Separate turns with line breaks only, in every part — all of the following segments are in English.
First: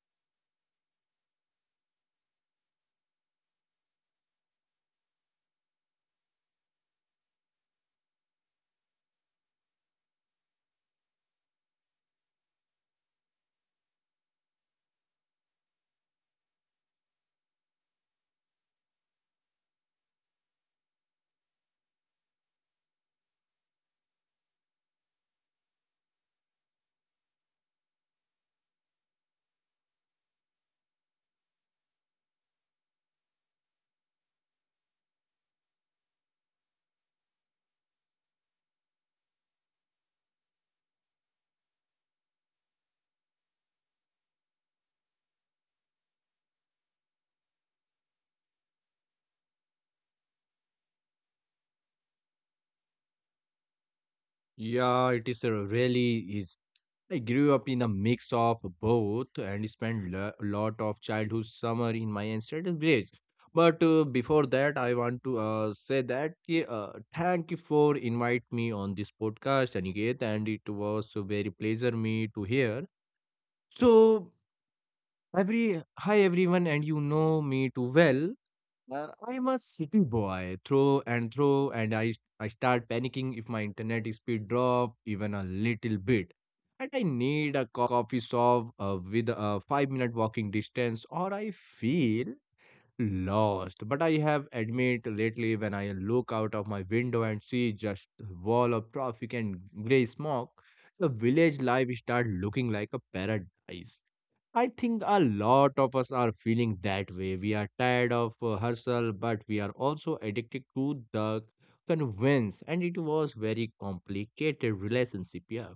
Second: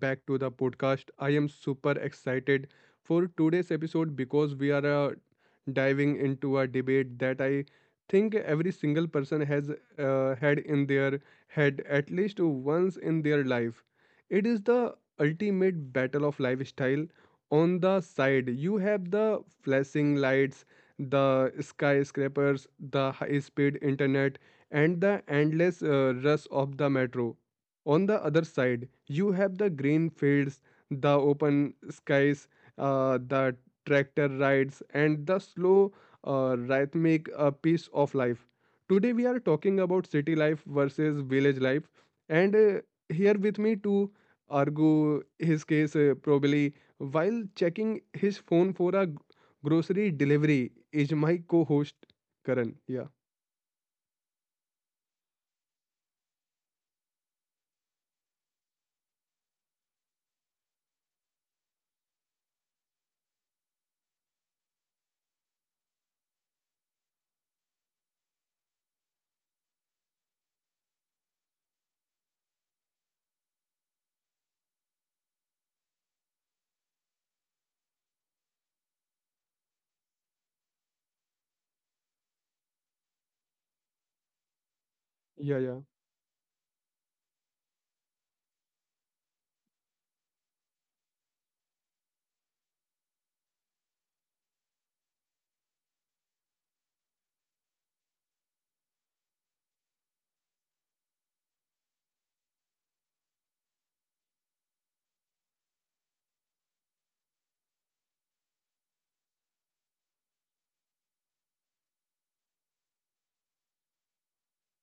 back to the podcast. I am super excited for today's episode because we are diving into a debate that I think every single person has had in their head at least once in their life. It is the ultimate battle of lifestyle. On the side, you have the flashing lights, the skyscrapers, the high speed internet, and the endless rush of the metro. On the other side, you have the green fields, the open skies, the tractor rides and the slow, rhythmic, pace of life. Today we are talking about city life versus village life. And Here with me to argue his case, probably while checking his phone for a grocery delivery, is my co-host Karan. yeah
Yeah, it is a really is. I grew up in a mix of both and spent a lot of childhood summer in my ancestral village. But before that, I want to say that thank you for invite me on this podcast, Aniket, and it was a very pleasure me to hear. So every hi everyone, and you know me too well. I'm a city boy through and through, and I start panicking if my internet speed drop even a little
yeah
bit,
yeah
and I need a coffee shop with a 5-minute walking distance, or I feel lost. But I have admit lately when I look out of my window and see just wall of traffic and gray smoke, the village life start looking like a paradise. I think a lot of us are feeling that way. We are tired of hustle, but we are also addicted to the convince, and it was very complicated relationship. Yeah,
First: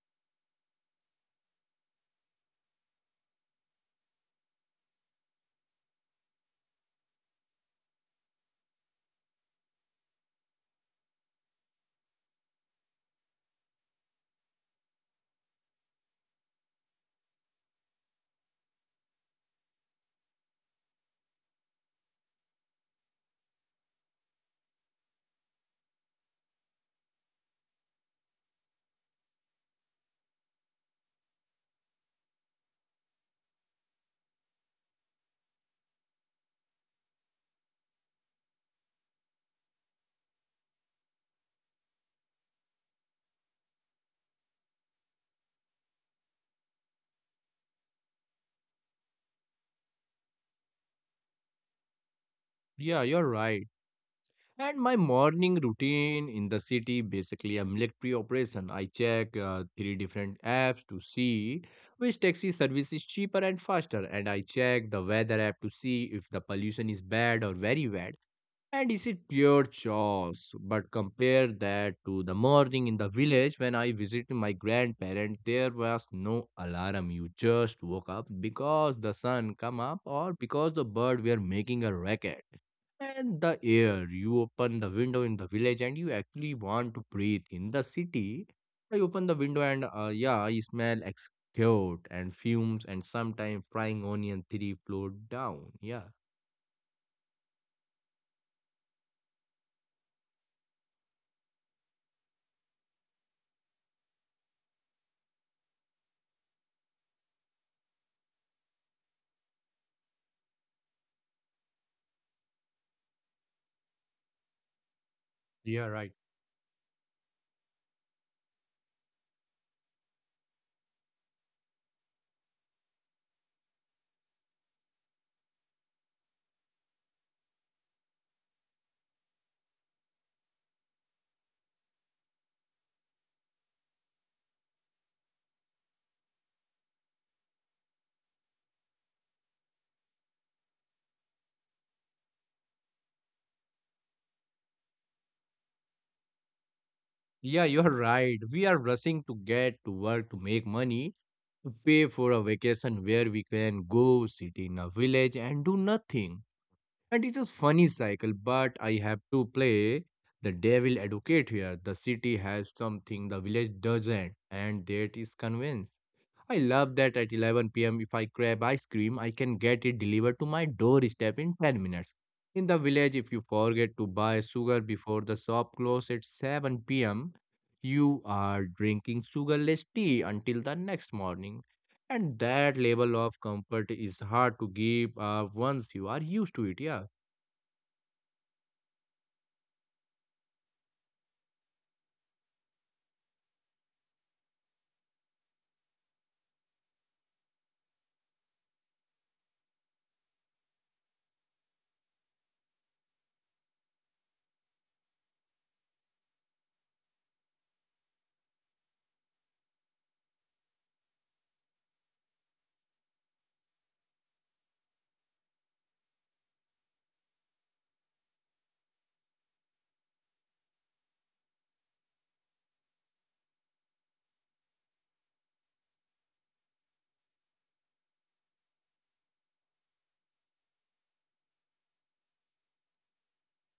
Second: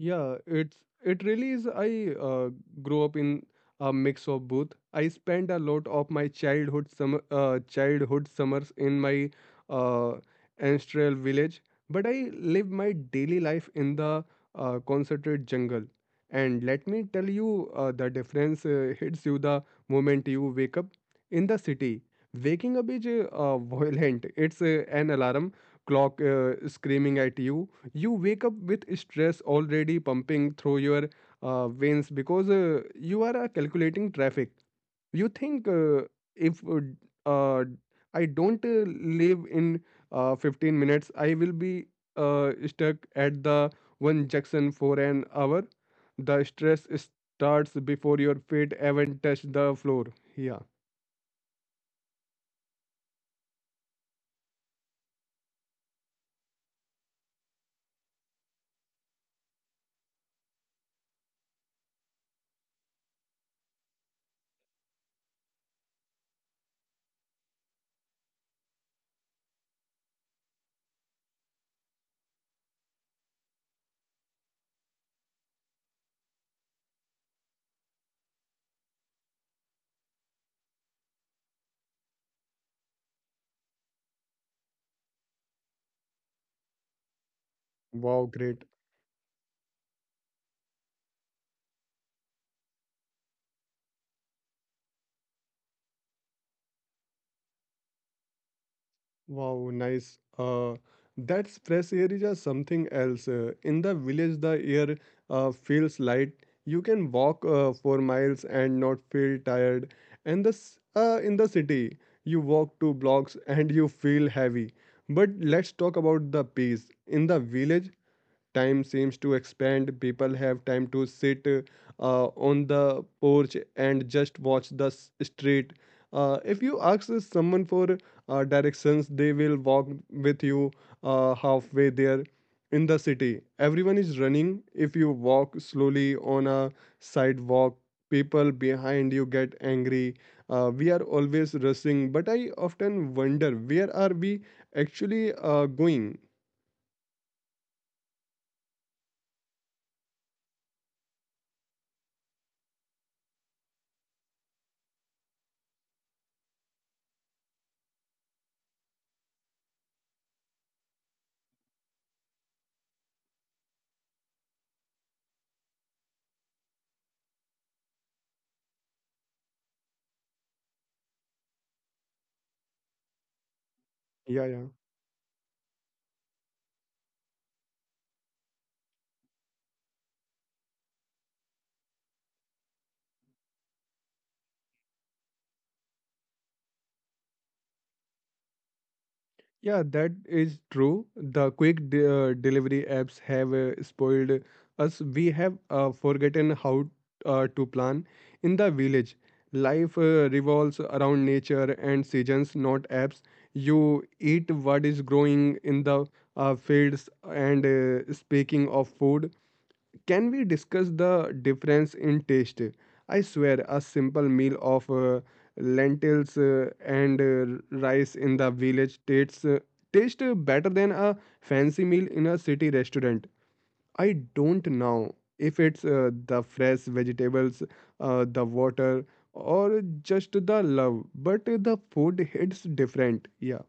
Yeah, it's it really is. I grew up in a mix of both. I spent a lot of my childhood summer, childhood summers in my uh, ancestral village, but I live my daily life in the concentrated jungle. And let me tell you, the difference hits you the moment you wake up in the city. Waking up is violent. It's an alarm clock screaming at you. You wake up with stress already pumping through your veins, because you are calculating traffic. You think, if d- uh, I don't leave in 15 minutes, I will be stuck at the one junction for an hour. The stress starts before your feet even touch the floor. yeah
yeah, you're right. And my morning routine in the city, basically a military operation. I check three different apps to see which taxi service is cheaper and faster, and I check the weather app to see if the pollution is bad or very bad. And is it pure chores? But compare that to the morning in the village when I visited my grandparents, there was no alarm. You just woke up because the sun come up or because the bird were making a racket. And the air, you open the window in the village and you actually want to breathe. In the
wow
city,
great
I open the window and yeah, I smell excrete and fumes and sometimes frying onion three floor down. Yeah.
Wow, nice. That fresh air is just something else. In the village, the air feels light. You can walk for miles and not feel tired. And this, in the city, you walk two blocks and you feel heavy. But let's
Yeah,
talk
right.
about the peace. In the village, time seems to expand. People have time to sit on the porch and just watch the street. If you ask someone for directions, they will walk with you halfway there. In the city, everyone is running. If you walk slowly on a sidewalk, people behind you get angry. We are always rushing, but I often wonder, where are we actually going?
Yeah, you're right. We are rushing to get to work to make money, to pay for a vacation where we can go sit in a village and do nothing. And it's a funny cycle, but I have to play the devil advocate here. The city has something the village doesn't, and that is convenience. I love that at 11 p.m., if I crave ice cream, I can get it delivered to my doorstep in 10 minutes. In the village, if you forget to buy
yeah
sugar
yeah
before the shop closes at 7 p.m., you are drinking sugarless tea until the next morning. And that level of comfort is hard to give up once you are used to it. Yeah.
yeah That is true. The quick delivery apps have spoiled us. We have forgotten how to plan. In the village, life revolves around nature and seasons, not apps. You eat what is growing in the fields. And speaking of food, can we discuss the difference in taste? I swear, a simple meal of lentils and rice in the village tastes taste better than a fancy meal in a city restaurant. I don't know if it's the fresh vegetables, the water, or just the love, but the food hits different. Yeah,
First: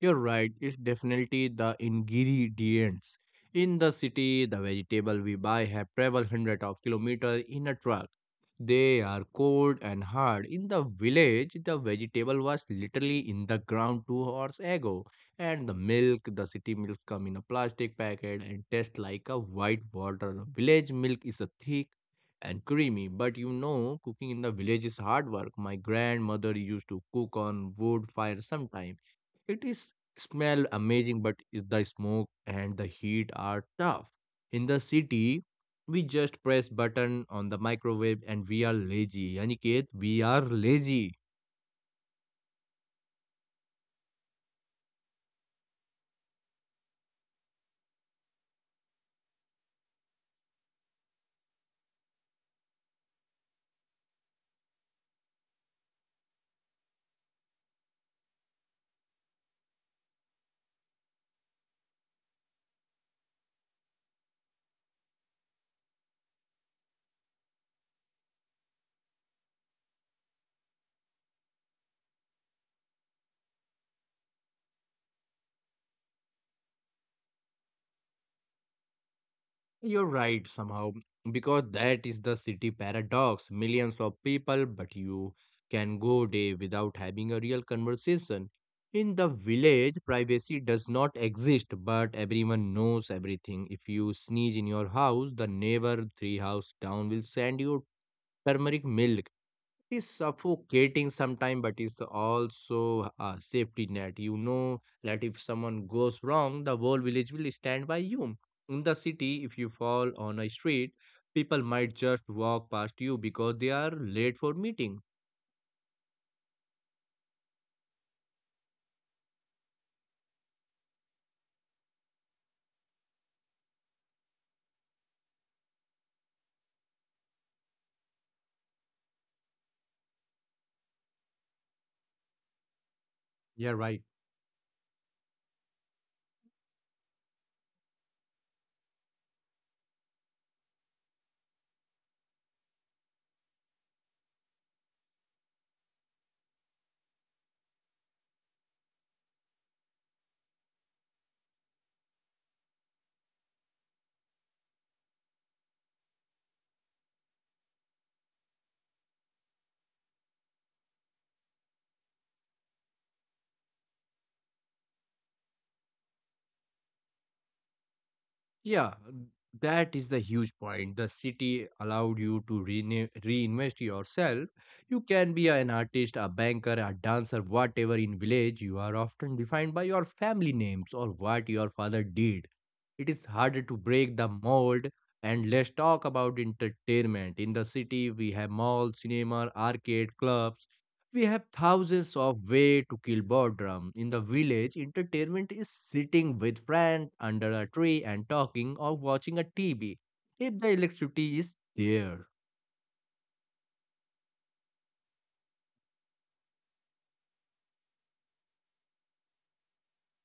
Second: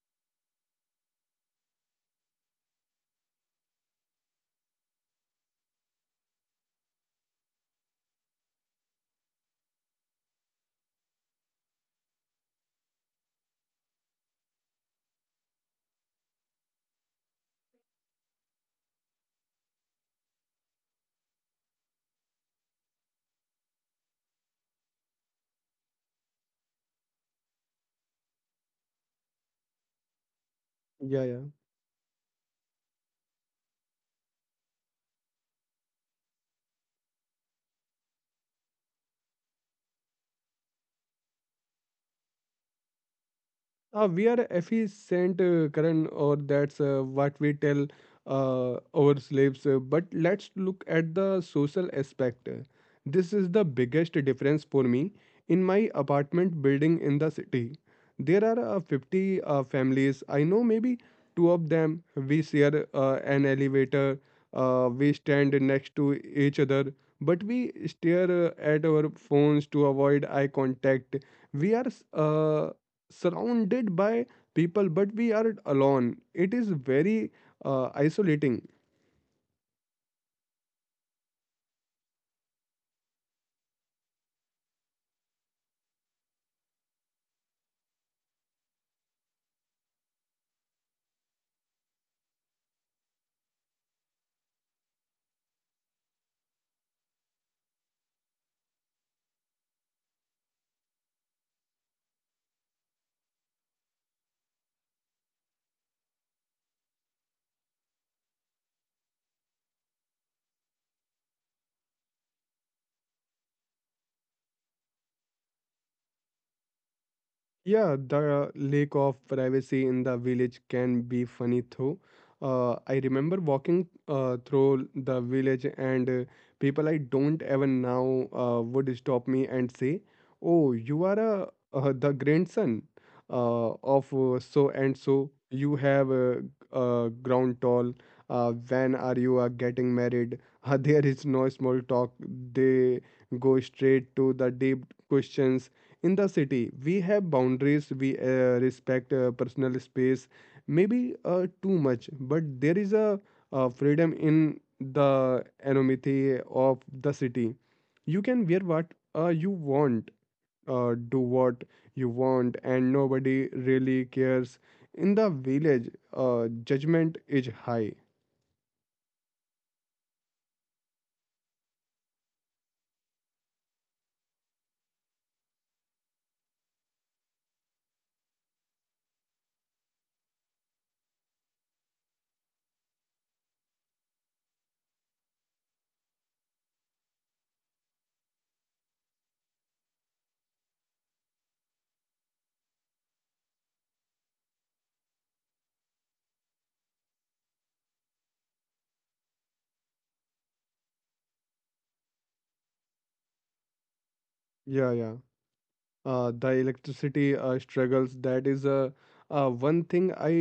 You're right, it's definitely the ingredients. In the city, the vegetable we buy have traveled hundreds of kilometers in a truck. They are cold and hard. In the village, the vegetable was literally in the ground 2 hours ago. And the milk, the city milk come in a plastic packet and taste like a white water. Village milk is a thick and creamy. But you know, cooking in the village is hard work. My grandmother used to cook on wood fire sometime. It is smell
yeah,
amazing,
yeah.
but is the smoke and the heat are tough. In the city, we just press button on the microwave and we are lazy. Aniket, we are lazy.
We are efficient, Karan, or that's what we tell our slaves. But let's look at the social aspect. This is the biggest difference for me. In my apartment building in the city, there are 50 families. I know maybe two of them. We share an elevator. We stand next to each other, but we stare at our phones to avoid eye contact. We are uh, surrounded by people, but we are alone. It is very isolating.
You're right somehow, because that is the city paradox. Millions of people, but you can go day without having a real conversation. In the village, privacy does not exist, but everyone knows everything. If you sneeze in your house, the neighbor three house down will send you turmeric milk. Is suffocating sometimes, but it's also a safety net. You know that if someone goes wrong, the whole village will stand by you. In the city, if you fall on a street, people might just walk past you because they are late for meeting.
Yeah, the lack of privacy in the village can be funny though. I remember walking through the village, and people I don't even now would stop me and say, "Oh, you are a, the grandson uh,
Yeah,
of
right.
uh, so and so. You have grown tall. When are you getting married?" There is no small talk. They go straight to the deep questions. In the city we have boundaries, we respect personal space, maybe too much, but there is a freedom in the anonymity of the city. You can wear what you want, do what you want, and nobody really cares. In the village, uh, judgment is high.
Yeah, that is the huge point. The city allowed you to reinvest yourself. You can be an artist, a banker, a dancer, whatever in village. You are often defined by your family names or what your father did. It is harder to break the mold. And let's talk about entertainment. In the city, we have malls, cinema, arcade, clubs. We have thousands of ways to kill boredom. In the village, entertainment is sitting with friends under a tree and talking or watching a TV. If the electricity is there.
Yeah. The electricity struggles, that is one thing I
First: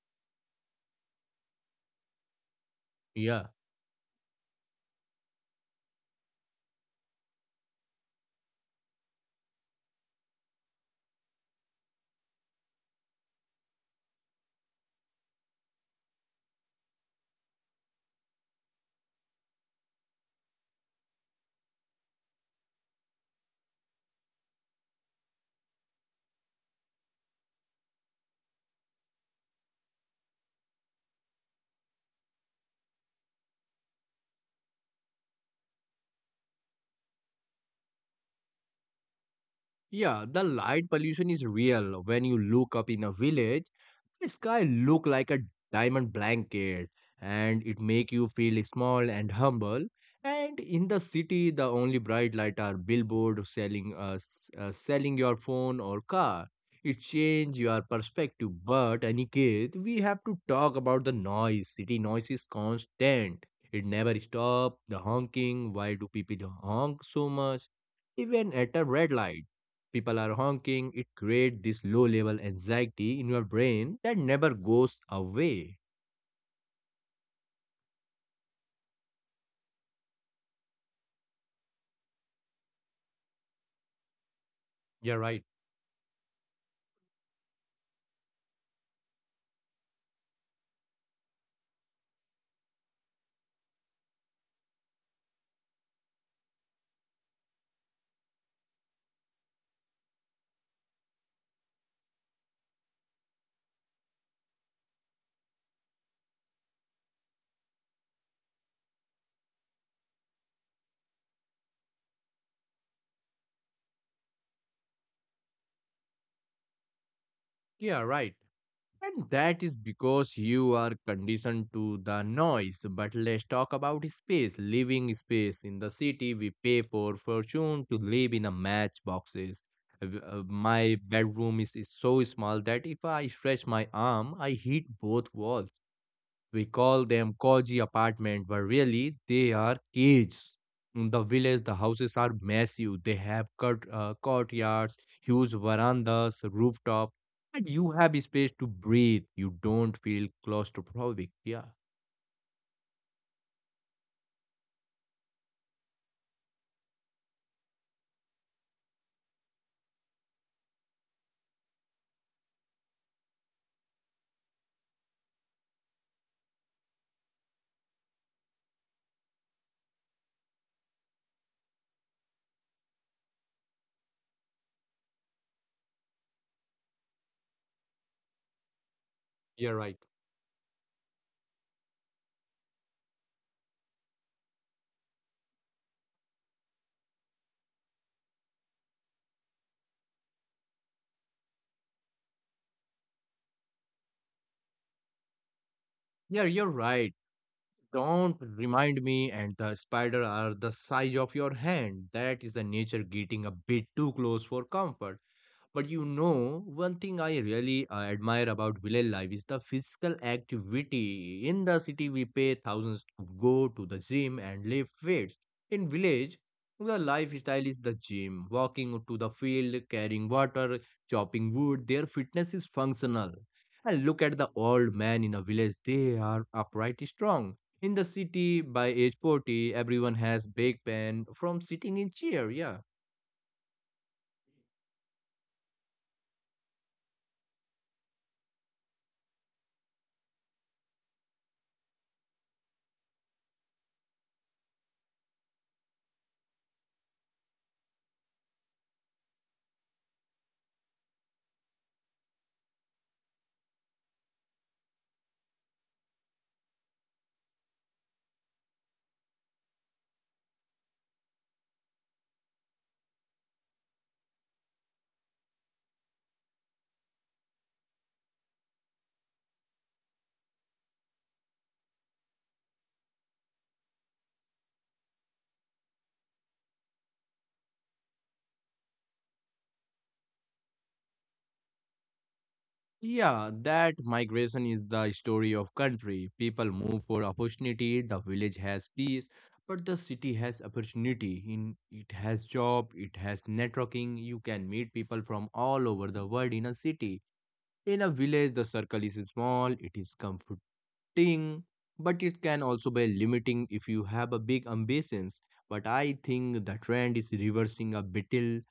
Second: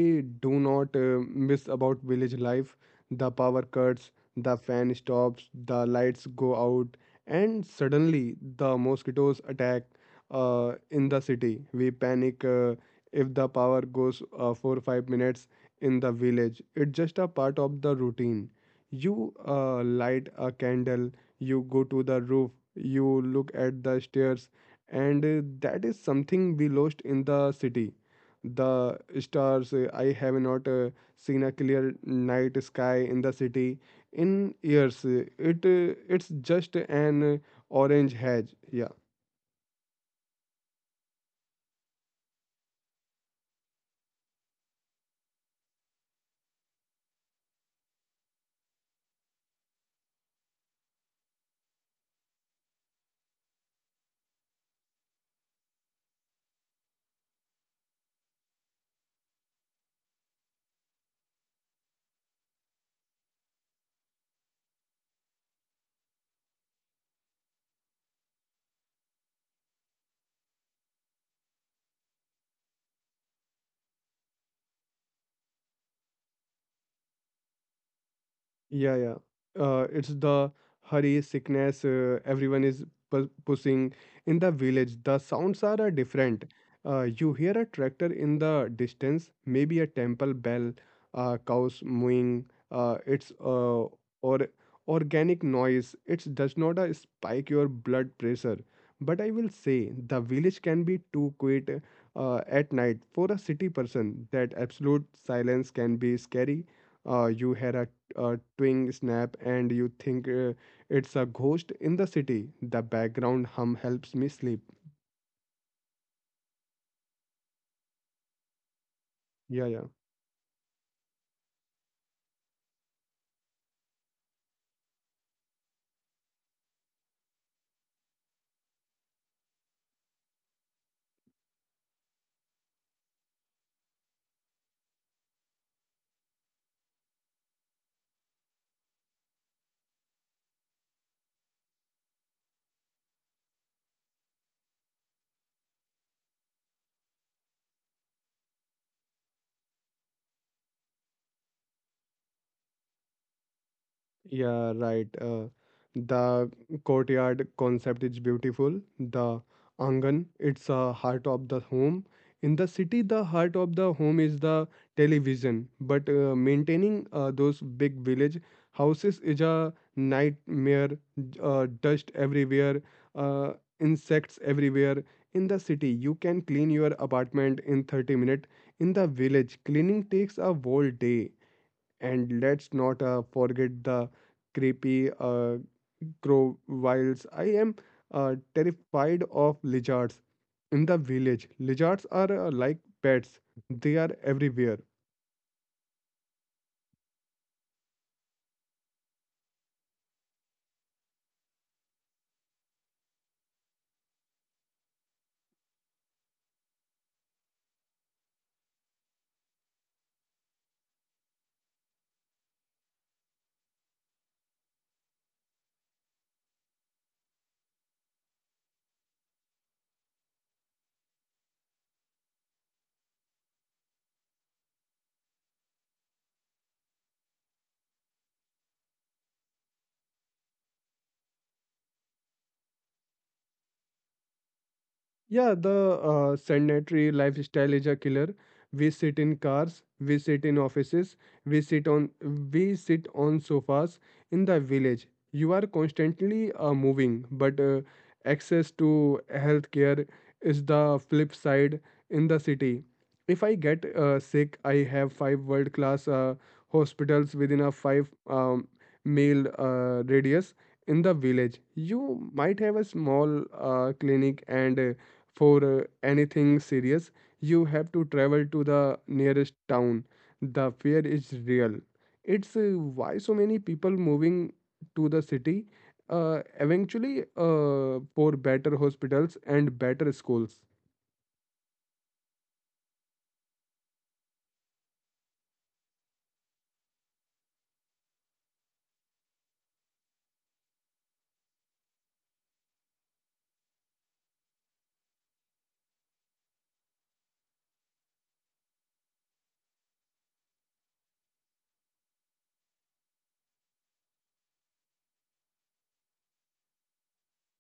do not miss about village life: the
Yeah.
power cuts. The fan stops, the lights go out, and suddenly the mosquitoes attack. In the city we panic if the power goes for 5 minutes. In the village it's just a part of the routine. You light a candle, you go to the roof, you look at the stairs. And That is something we lost in the city: the stars. I have not seen a clear night sky in the city in years. It's just an orange haze. Yeah.
Yeah, the light pollution is real. When you look up in a village, the sky look like a diamond blanket, and it make you feel small and humble. And in the city, the only bright light are billboard selling selling your phone or car. It change your perspective, but Aniket, we have to talk about the noise. City noise is constant. It never stop. The honking. Why do people honk so much? Even at a red light people are honking, it creates this low level anxiety in your brain that never goes away.
Yeah, yeah. It's the hurry, sickness, everyone is pushing.
Yeah,
In the
right.
village, the sounds are different. You hear a tractor in the distance, maybe a temple bell, cows mooing. It's or Organic noise. It does not spike your blood pressure. But I will say the village can be too quiet at night for a city person. That absolute silence can be scary. You hear a twing snap and you think it's a ghost. In the city, the background hum helps me sleep.
Yeah, right. And that is because you are
Yeah.
conditioned to the noise. But let's talk about space, living space. In the city, we pay for fortune to live in a matchboxes. My bedroom is so small that if I stretch my arm, I hit both walls. We call them cozy apartment, but really they are cages. In the village, the houses are massive. They have courtyards, huge verandas, rooftop, and you have space to breathe. You don't feel claustrophobic. Yeah,
Yeah, right. The courtyard concept is beautiful. The angan, it's a heart of the home. In the city, the heart of the home is the television, but maintaining those big village houses is a nightmare. Dust everywhere, uh, insects everywhere. In the city, you can clean your apartment in 30 minutes. In the
you're right.
village, cleaning takes a whole day. And let's not forget the creepy crocodiles. I am terrified of lizards. In the village, lizards are like pets, they are everywhere.
Yeah, you're right. Don't remind me, and the spider are the size of your hand. That is the nature getting a bit too close for comfort. But you know, one thing I really admire about village life is the physical activity. In the city, we pay thousands to go to the gym and lift weights. In village, the lifestyle is the gym, walking to the field, carrying water, chopping wood. Their fitness is functional. And look at the old man in a village; they are upright, strong. In the city, by age 40, everyone has back pain from sitting in chair. Yeah.
Yeah, the sedentary lifestyle is a killer. We sit in cars, we sit in offices, we sit on, we sit on sofas. In the village, you are constantly moving, but access to healthcare is the flip side. In the city, if I get sick, I have five world-class hospitals within a five mile radius. In the village, you might have a small clinic, and for anything serious, you have to travel to the nearest town. The fear is real. It's why so many people moving to the city, eventually, for better hospitals and better schools.
Yeah, that migration is the story of country. People move for opportunity, the village has peace, but the city has opportunity. In it has job, it has networking. You can meet people from all over the world in a city. In a village, the circle is small, it is comforting, but it can also be limiting if you have a big ambitions. But I think the trend is reversing a bit.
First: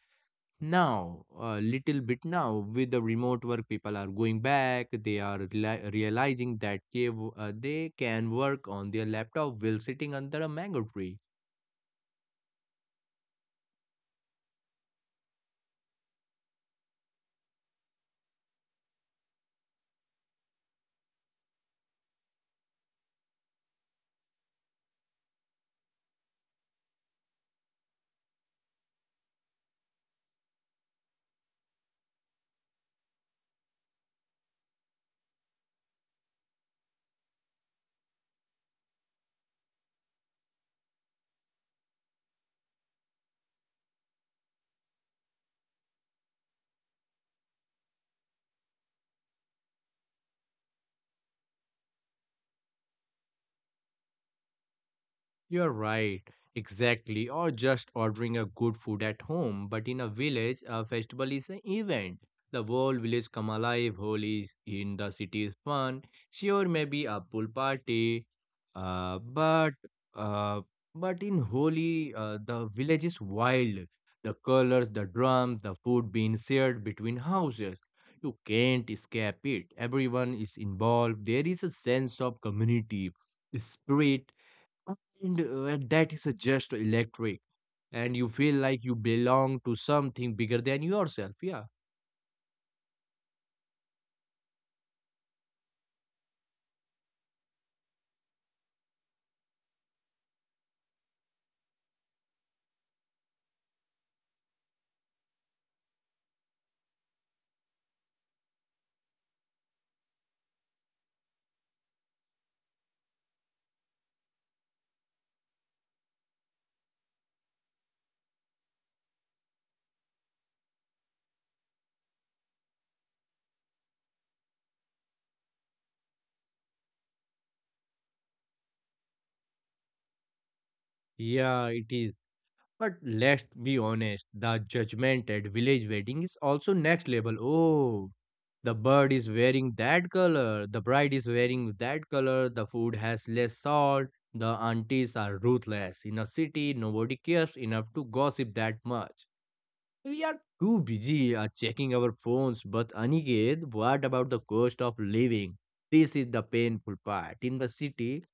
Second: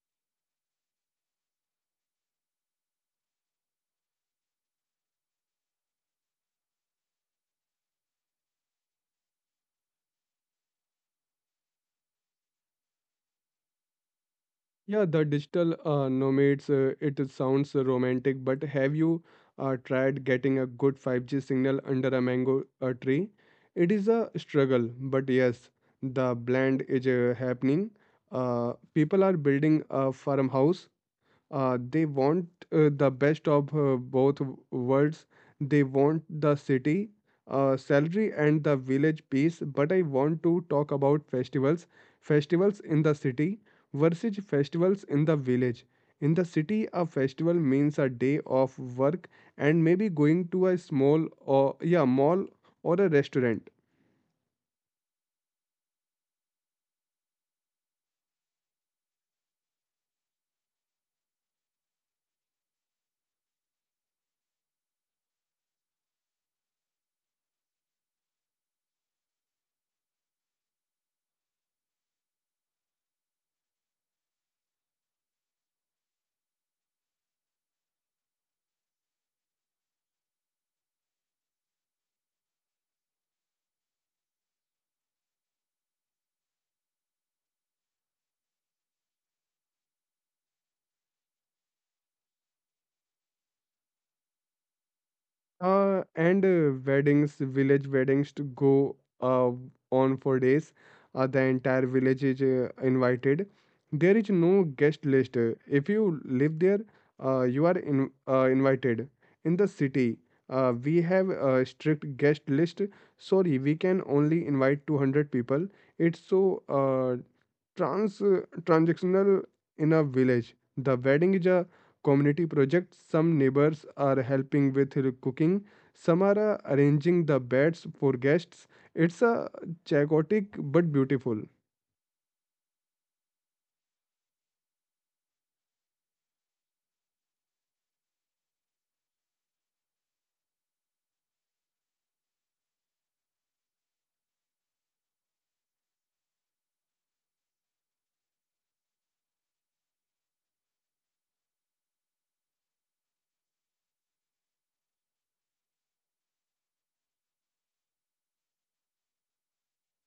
Now, a little bit now, with the remote work, people are going back. They are realizing that they can work on their laptop while sitting under a mango tree.
Yeah, the digital nomads, it sounds romantic, but have you tried getting a good 5G signal under a mango tree? It is a struggle, but yes, the blend is happening. People are building a farmhouse. They want the best of both worlds. They want the city salary and the village peace. But I want to talk about festivals. Festivals in the city versus festivals in the village. In the city, a festival means a day of work and maybe going to a small or yeah mall or a restaurant.
You're right, exactly. Or just ordering a good food at home. But in a village, a festival is an event. The whole village come alive. Holi is in the city is fun. Sure, maybe a pool party, uh, but uh, but in Holi, the village is wild. The colors, the drums, the food being shared between houses. You can't escape it. Everyone is involved. There is a sense of community, spirit, and that is just electric. And you feel like you belong to something bigger than yourself. Yeah.
And weddings, village weddings to go uh, on for days. The entire village is invited. There is no guest list. If you live there, you are invited. In the city, we have a strict guest list. Sorry, we can only invite 200 people. It's so transactional. In a village, the wedding is a community project. Some neighbors are helping with cooking. Some are arranging the beds for guests. It's a chaotic but beautiful.
Yeah, it is. But let's be honest, the judgment at village wedding is also next level. Oh, the bird is wearing that color, the bride is wearing that color, the food has less salt, the aunties are ruthless. In a city, nobody cares enough to gossip that much. We are too busy checking our phones, but Aniket, what about the cost of living? This is the painful part. In the city,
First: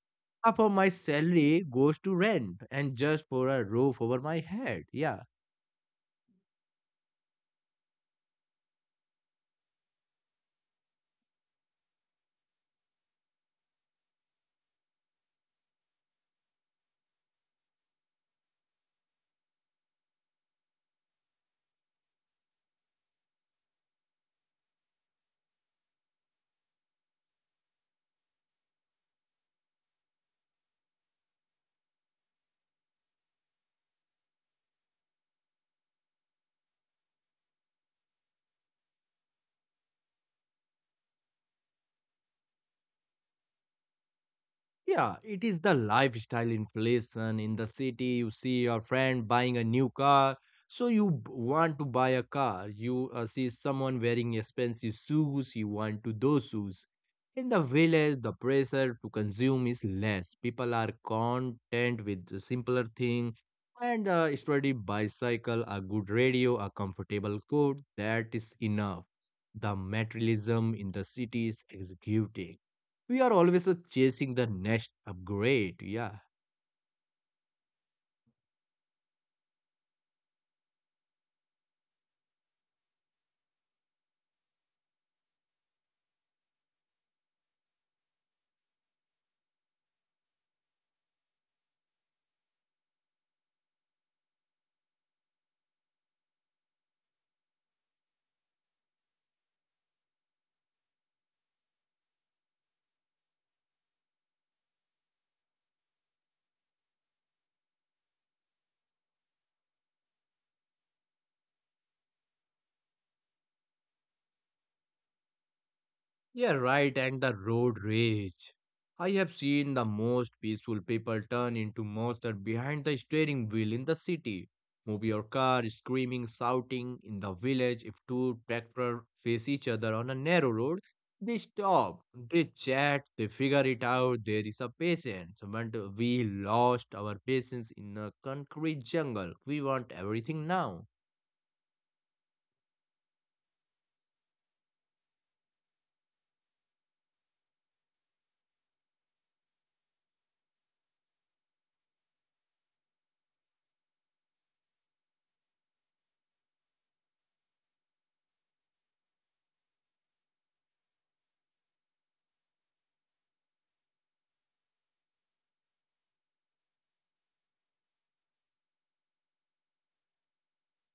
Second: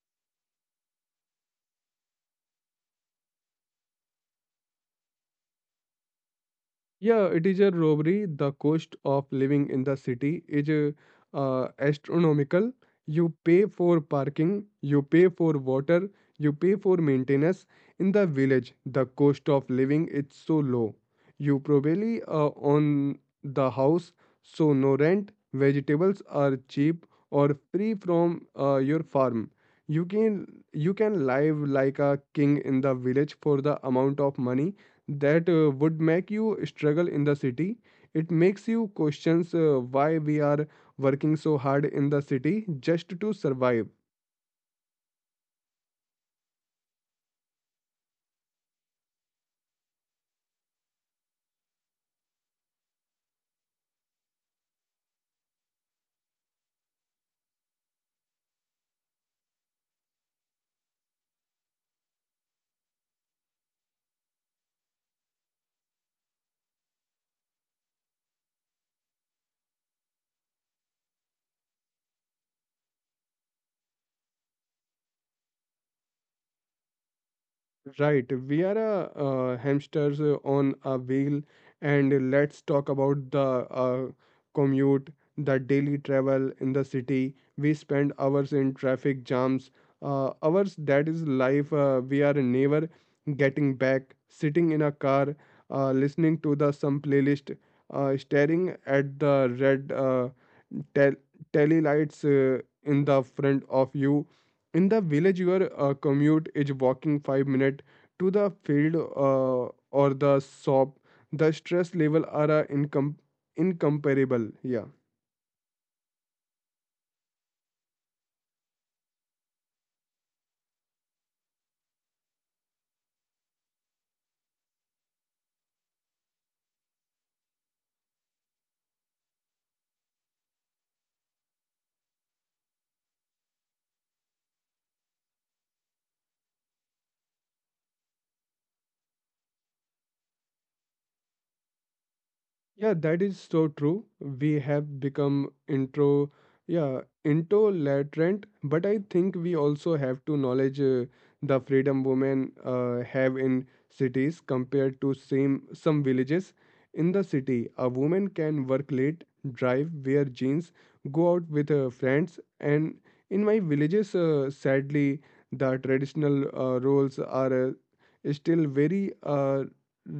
half of my salary goes to rent and just for a roof over my head. Yeah.
Yeah, it is a robbery. The cost of living in the city is astronomical. You pay for parking, you pay for water, you pay for maintenance. In the village, the cost of living is so low. You probably own the house, so no rent. Vegetables are cheap or free from your farm. You can, you can live like a king in the village for the amount of money that would make you struggle in the city. It makes you questions why we are working so hard in the city just to survive.
Yeah, it is the lifestyle inflation in the city. You see your friend buying a new car, so you want to buy a car. You see someone wearing expensive shoes, you want to those shoes. In the village, the pressure to consume is less. People are content with the simpler thing and a sturdy bicycle, a good radio, a comfortable coat. That is enough. The materialism in the city is executing, we are always chasing the next upgrade. Yeah.
Right, we are hamsters on a wheel. And let's talk about the commute, the daily travel in the city. We spend hours in traffic jams, hours that is life. We are never getting back, sitting in a car, listening to the some playlist, staring at the red tel- telely lights in the front of you. In the village, your commute is walking 5 minutes to the field or the shop. The stress level are incomparable. Yeah.
Yeah, right. And the road rage. I have seen the most peaceful people turn into monsters behind the steering wheel in the city. Move your car, screaming, shouting. In the village, if two tractors face each other on a narrow road, they stop, they chat, they figure it out. There is a patience. But we lost our patience in a concrete jungle. We want everything now.
Yeah, that is so true. We have become yeah, intolerant, but I think we also have to acknowledge the freedom women have in cities compared to same some villages. In the city, a woman can work late, drive, wear jeans, go out with her friends, and in my villages, sadly, the traditional roles are still very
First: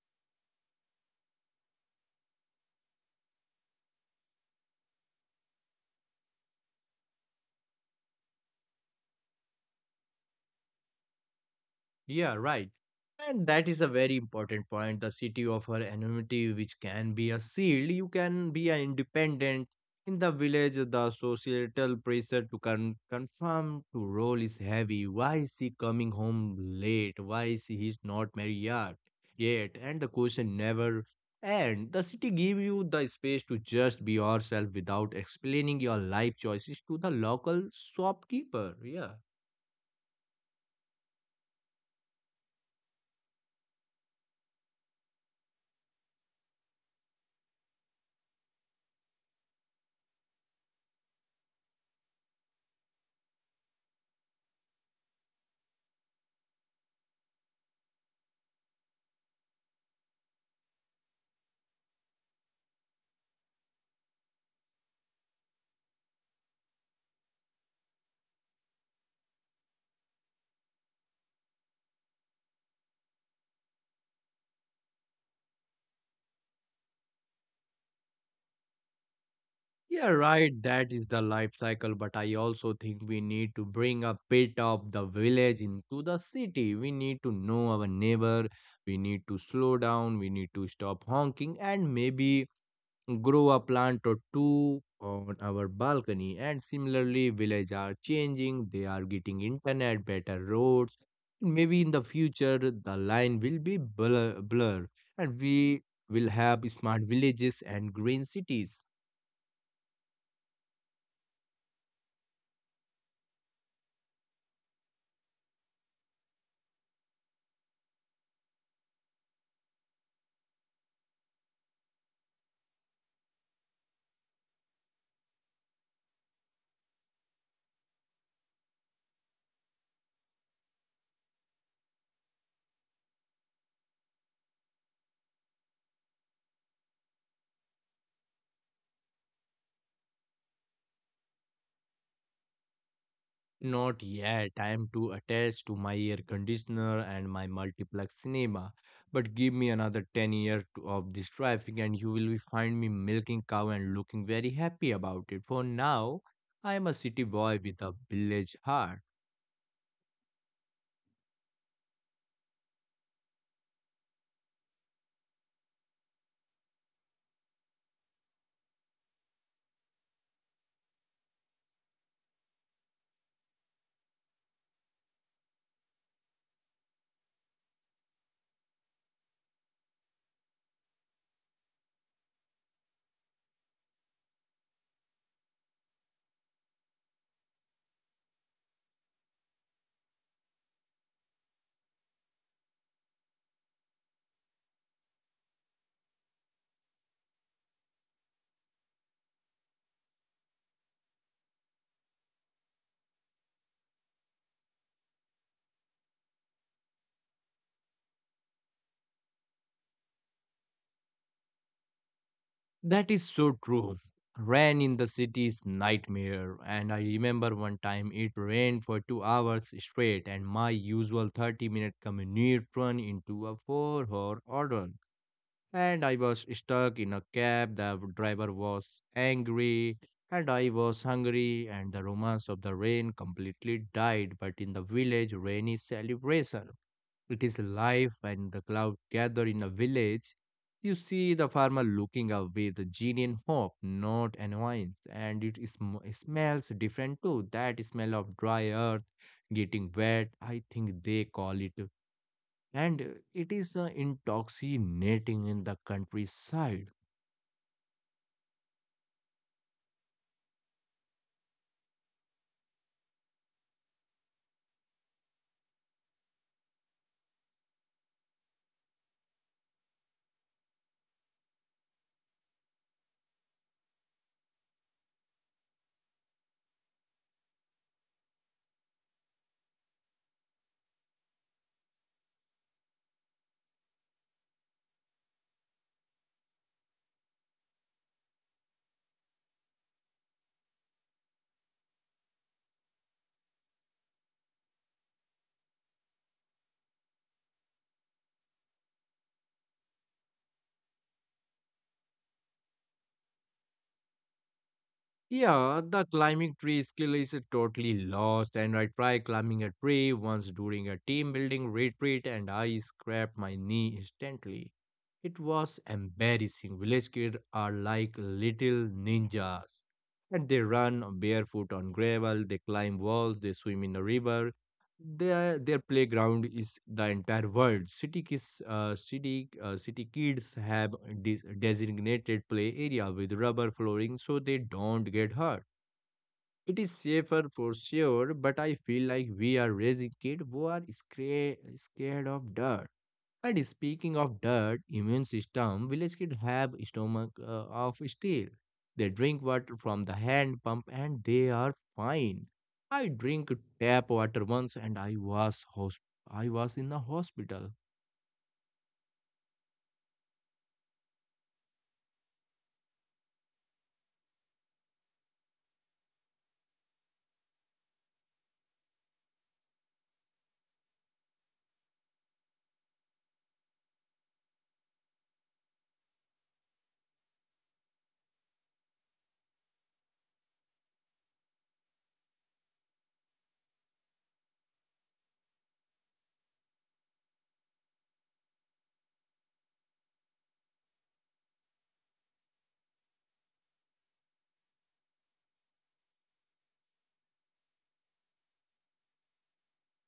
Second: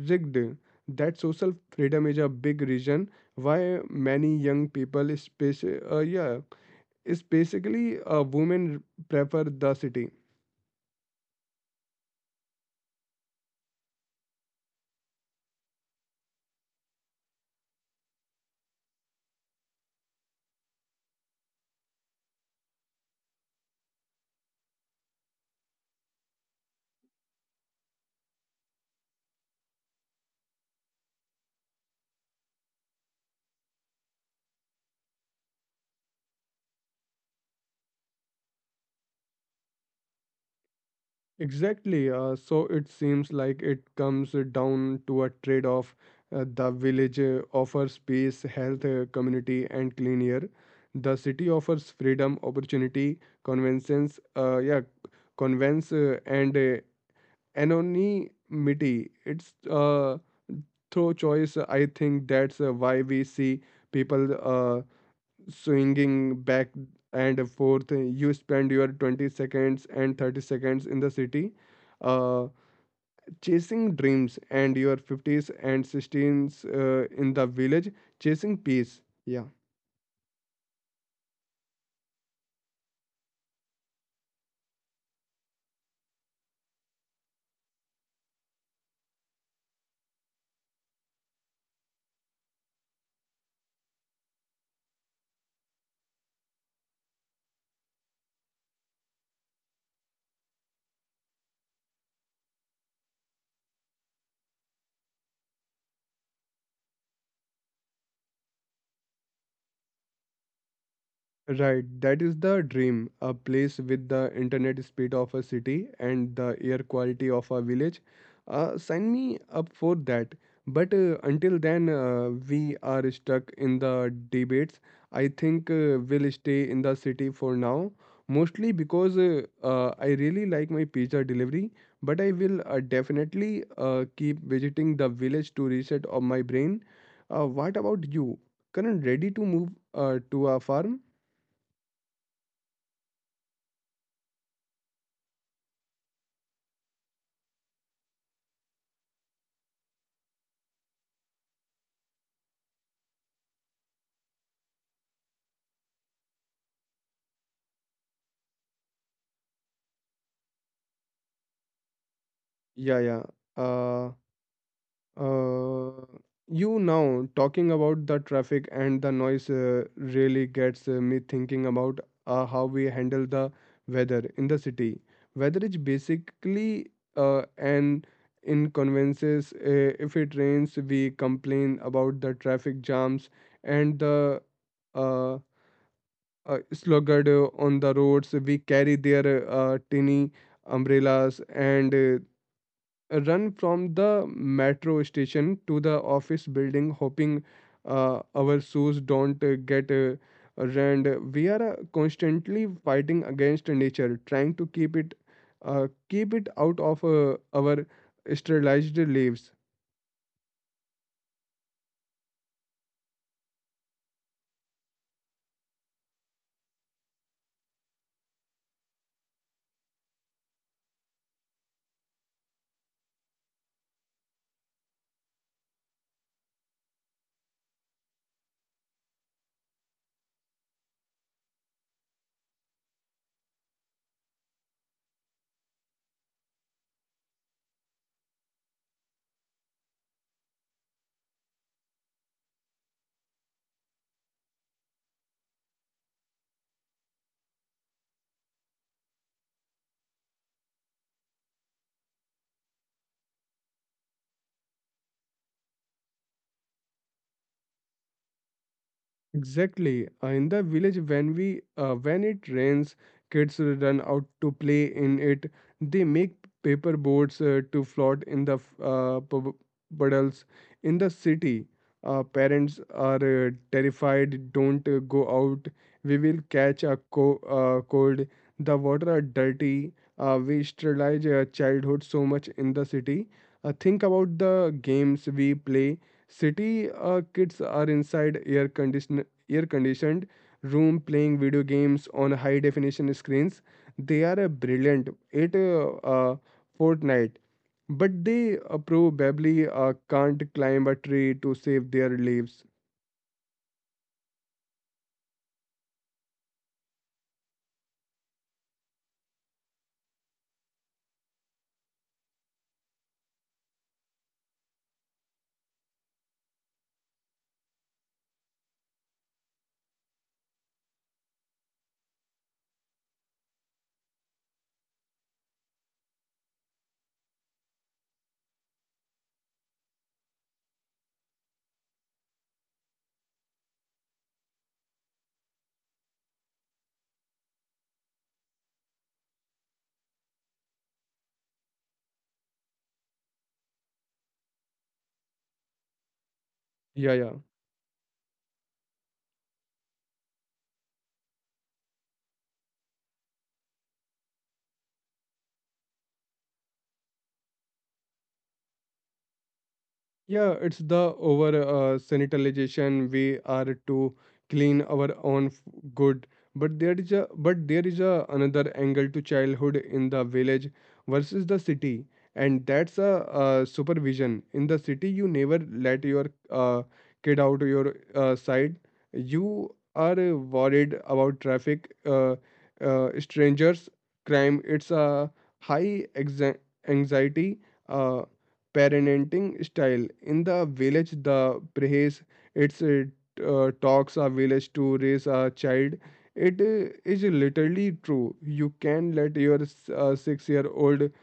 rigged. That social freedom is a big reason why many young people is basically women prefer the city.
Yeah, right. And that is a very important point. The city of her anonymity, which can be a shield, you can be an independent. In the village, the societal pressure to confirm to role is heavy. Why is she coming home late? Why is he's not married yet? Yet, and the question never end. The city give you the space to just be yourself without explaining your life choices to the local shopkeeper. Yeah.
Exactly. So it seems like it comes down to a trade off. The village offers peace, health, community, and clean air. The city offers freedom, opportunity, convenience uh, yeah convenience, and anonymity. It's through choice. I think that's why we see people swinging back and forth. You spend your 20 seconds and 30 seconds in the city. Uh, Chasing dreams, and your 50s and 16s in the village chasing peace, yeah.
Yeah, right. That is the life cycle. But I also think we need to bring a bit of the village into the city. We need to know our neighbor. We need to slow down. We need to stop honking and maybe grow a plant or two on our balcony. And similarly, village are changing. They are getting internet, better roads. Maybe in the future, the line will be blur and we will have smart villages and green cities.
Right, that is the dream, a place with the internet speed of a city and the air quality of a village. Sign me up for that. But until then, we are stuck in the debates. I think we'll stay in the city for now, mostly because I really like my pizza delivery. But I will definitely keep visiting the village to reset of my brain. What about you? Karan, ready to move to a farm?
Not yet. I am too attached to my air conditioner and my multiplex cinema. But give me another 10 years of this traffic, and you will find me milking cow and looking very happy about it. For now, I am a city boy with a village heart.
Yeah, yeah. Uh, uh, you now talking about the traffic and the noise really gets me thinking about how we handle the weather in the city. Weather is basically an inconveniences. If it rains, we complain about the traffic jams and the uh, sluggard on the roads. We carry their tiny umbrellas and run from the metro station to the office building, hoping our shoes don't get ruined. We are constantly fighting against nature, trying to keep it out of our sterilized leaves.
That is so true. Rain in the city is nightmare, and I remember one time it rained for 2 hours straight, and my usual 30-minute commute turned into a 4 hour ordeal. And I was stuck in a cab. The driver was angry, and I was hungry, and the romance of the rain completely died. But in the village, rain is celebration. It is life, and the cloud gather in a village. You see the farmer looking up with genuine hope, not annoyance, and it is, smells different too. That smell of dry earth getting wet, I think they call it and it is intoxicating in the countryside.
Exactly. In the village, when it rains, kids run out to play in it. They make paper boats to float in the puddles. In the city, parents are terrified. Don't go out. We will catch a cold. The water are dirty. We sterilize childhood so much in the city. Think about the games we play. City kids are inside air conditioned room playing video games on high definition screens. They are a brilliant at uh, Fortnite, but they probably can't climb a tree to save their lives.
Yeah, the climbing tree skill is totally lost, and I tried climbing a tree once during a team building retreat, and I scraped my knee instantly. It was embarrassing. Village kids are like little ninjas. And they run barefoot on gravel, they climb walls, they swim in the river, their playground is the entire world. City kids city kids have designated play area with rubber flooring so they don't get hurt. It is safer for sure, but I feel like we are raising kids who are scared of dirt. And speaking of dirt, immune system, village kids
Yeah, yeah.
have stomach of steel. They drink water from the hand pump and they are fine. I drink tap water once and I was I was in a hospital.
Yeah, it's the over sanitization. We are to clean our own good, but there is a but there is a another angle to childhood in the village versus the city, and supervision. In the city, you never let your uh, kid out of your side. You are worried about traffic, strangers, crime. It's a high anxiety uh, parenting style. In the village, the praise its talks a village to raise a child. It is literally true. You can let your six-year-old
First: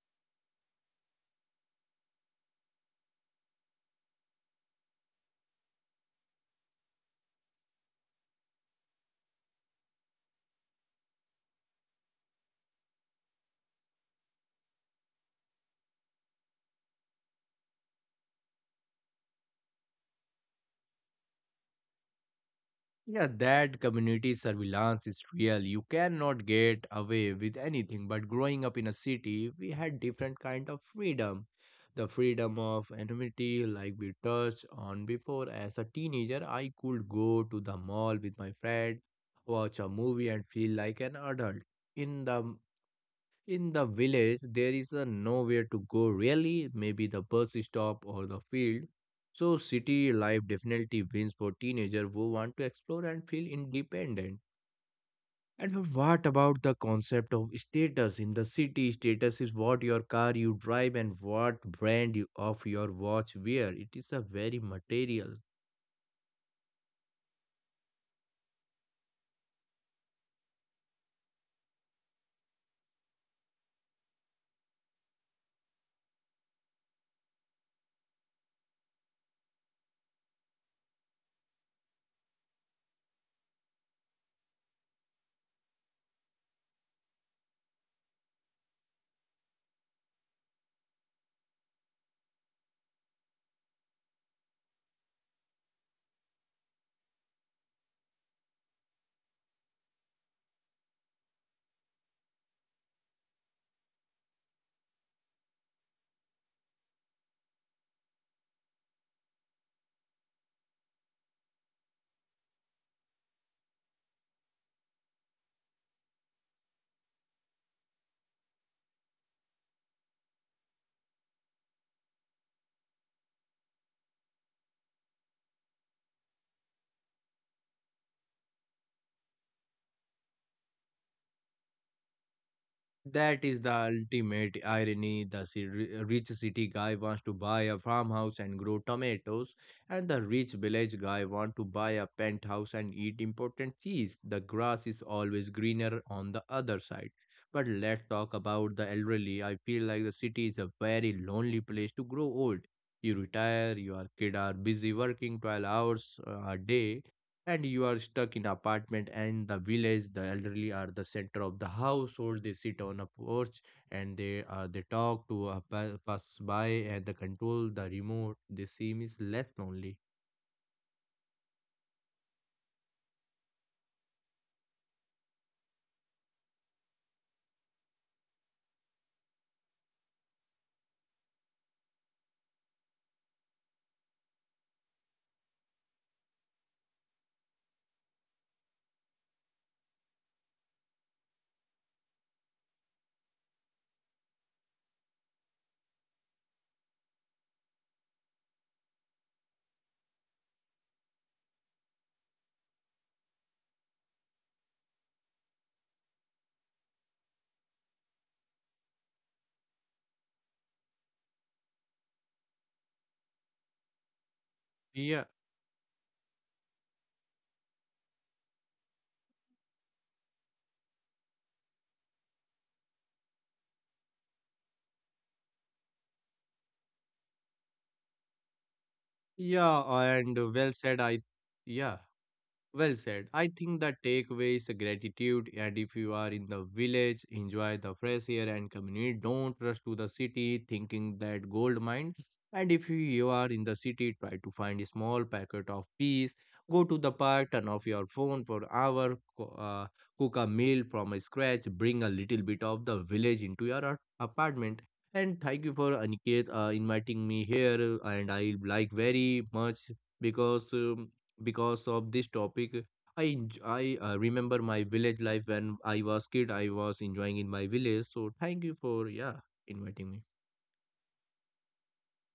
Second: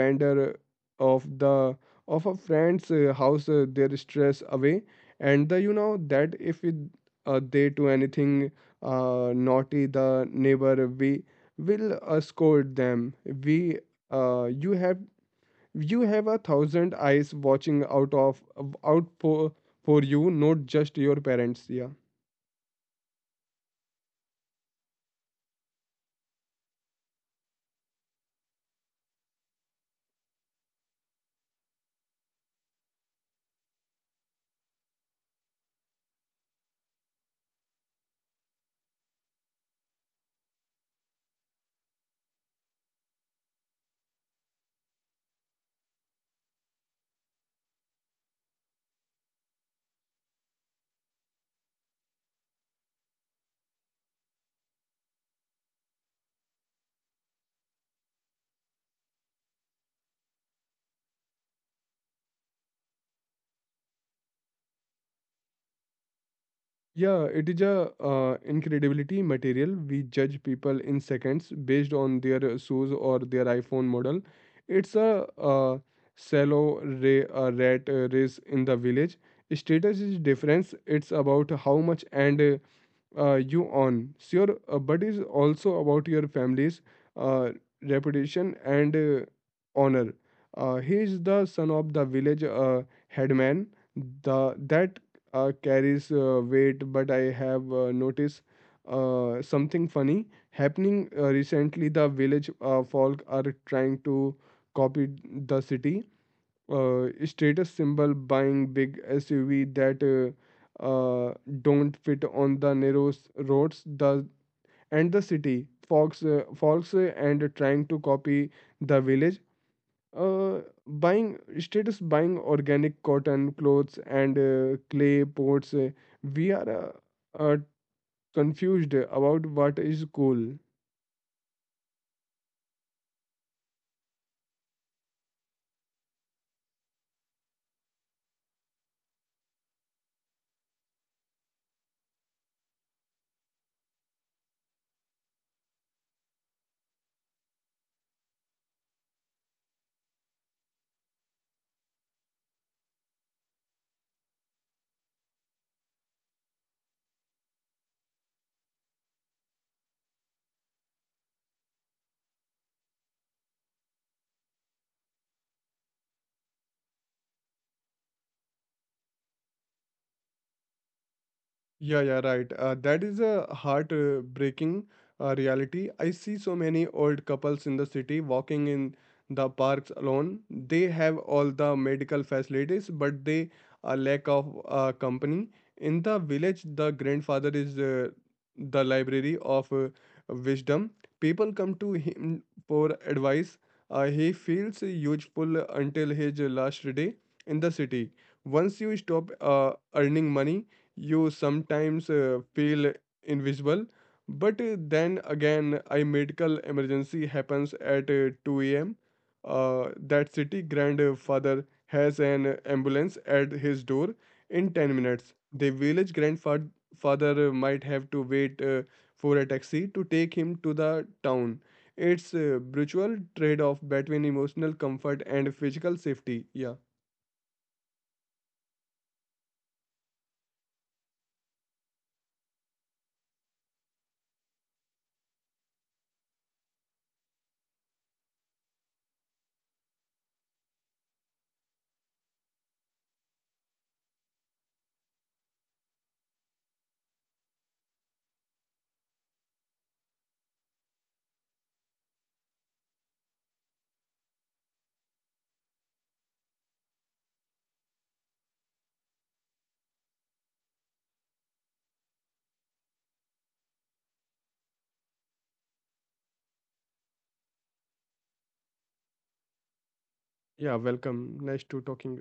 wander of the of a friend's house their stress away, and the you know that if it, they do anything naughty, the neighbor we will scold them. We uh, you have you have a thousand eyes watching out for you, not just your parents, yeah.
Yeah, that community surveillance is real. You cannot get away with anything. But growing up in a city, we had different kind of freedom. The freedom of anonymity, like we touched on before. As a teenager, I could go to the mall with my friend, watch a movie, and feel like an adult. In the in the village, there is a nowhere to go really, maybe the bus stop or the field. So city life definitely wins for teenagers who want to explore and feel independent. And what about the concept of status in the city? Status is what your car you drive and what brand of your watch wear. It is a very material.
Yeah, it is a incredibility material. We judge people in seconds based on their shoes or their iPhone model. It's a shallow rat race. In the village, status is difference. It's about how much and you on. So your but is also about your family's uh, reputation and honor. He is the son of the village headman. The That carries weight, but I have noticed something funny happening recently. The village folk are trying to copy the city status symbol, buying big SUV that don't fit on the narrow roads, the and the city folks folks and trying to copy the village uh, buying status, buying organic cotton clothes and clay pots. We are uh, uh, confused about what is cool.
That is the ultimate irony. The rich city guy wants to buy a farmhouse and grow tomatoes, and the rich village guy wants to buy a penthouse and eat important cheese. The grass is always greener on the other side. But let's talk about the elderly. I feel like the city is a very lonely place to grow old. You retire, your kid are busy working 12 hours a day, and you are stuck in apartment. And the village, the elderly are the center of the household. They sit on a porch and they talk to a pass by, and they control the remote. They seem is less lonely.
Yeah, yeah, right. That is a heart-breaking reality. I see so many old couples in the city walking in the parks alone. They have all the medical facilities, but they are lack of company. In the village, the grandfather is the library of wisdom. People come to him for advice. He feels useful until his last day in the city. Once you stop earning money, you sometimes feel invisible. But then again, a medical emergency happens at 2 a.m, that city grandfather has an ambulance at his door in 10
Yeah,
minutes. The village grandfather might have to wait for a taxi to take him to the town. It's a brutal trade-off between emotional comfort and physical safety, yeah.
yeah, and well said I yeah Well said. I think the takeaway is gratitude. And if you are in the village, enjoy the fresh air and community. Don't rush to the city thinking that gold mine. And if you are in the city, try to find a small packet of peace. Go to the park, turn off your phone for an hour, cook a meal from scratch, bring a little bit of the village into your apartment. And thank you for Aniket inviting me here. And I like very much because. Because of this topic I remember my village life when I was kid. I was enjoying in my village, so thank you for yeah inviting me.
Yeah, welcome, nice to talking.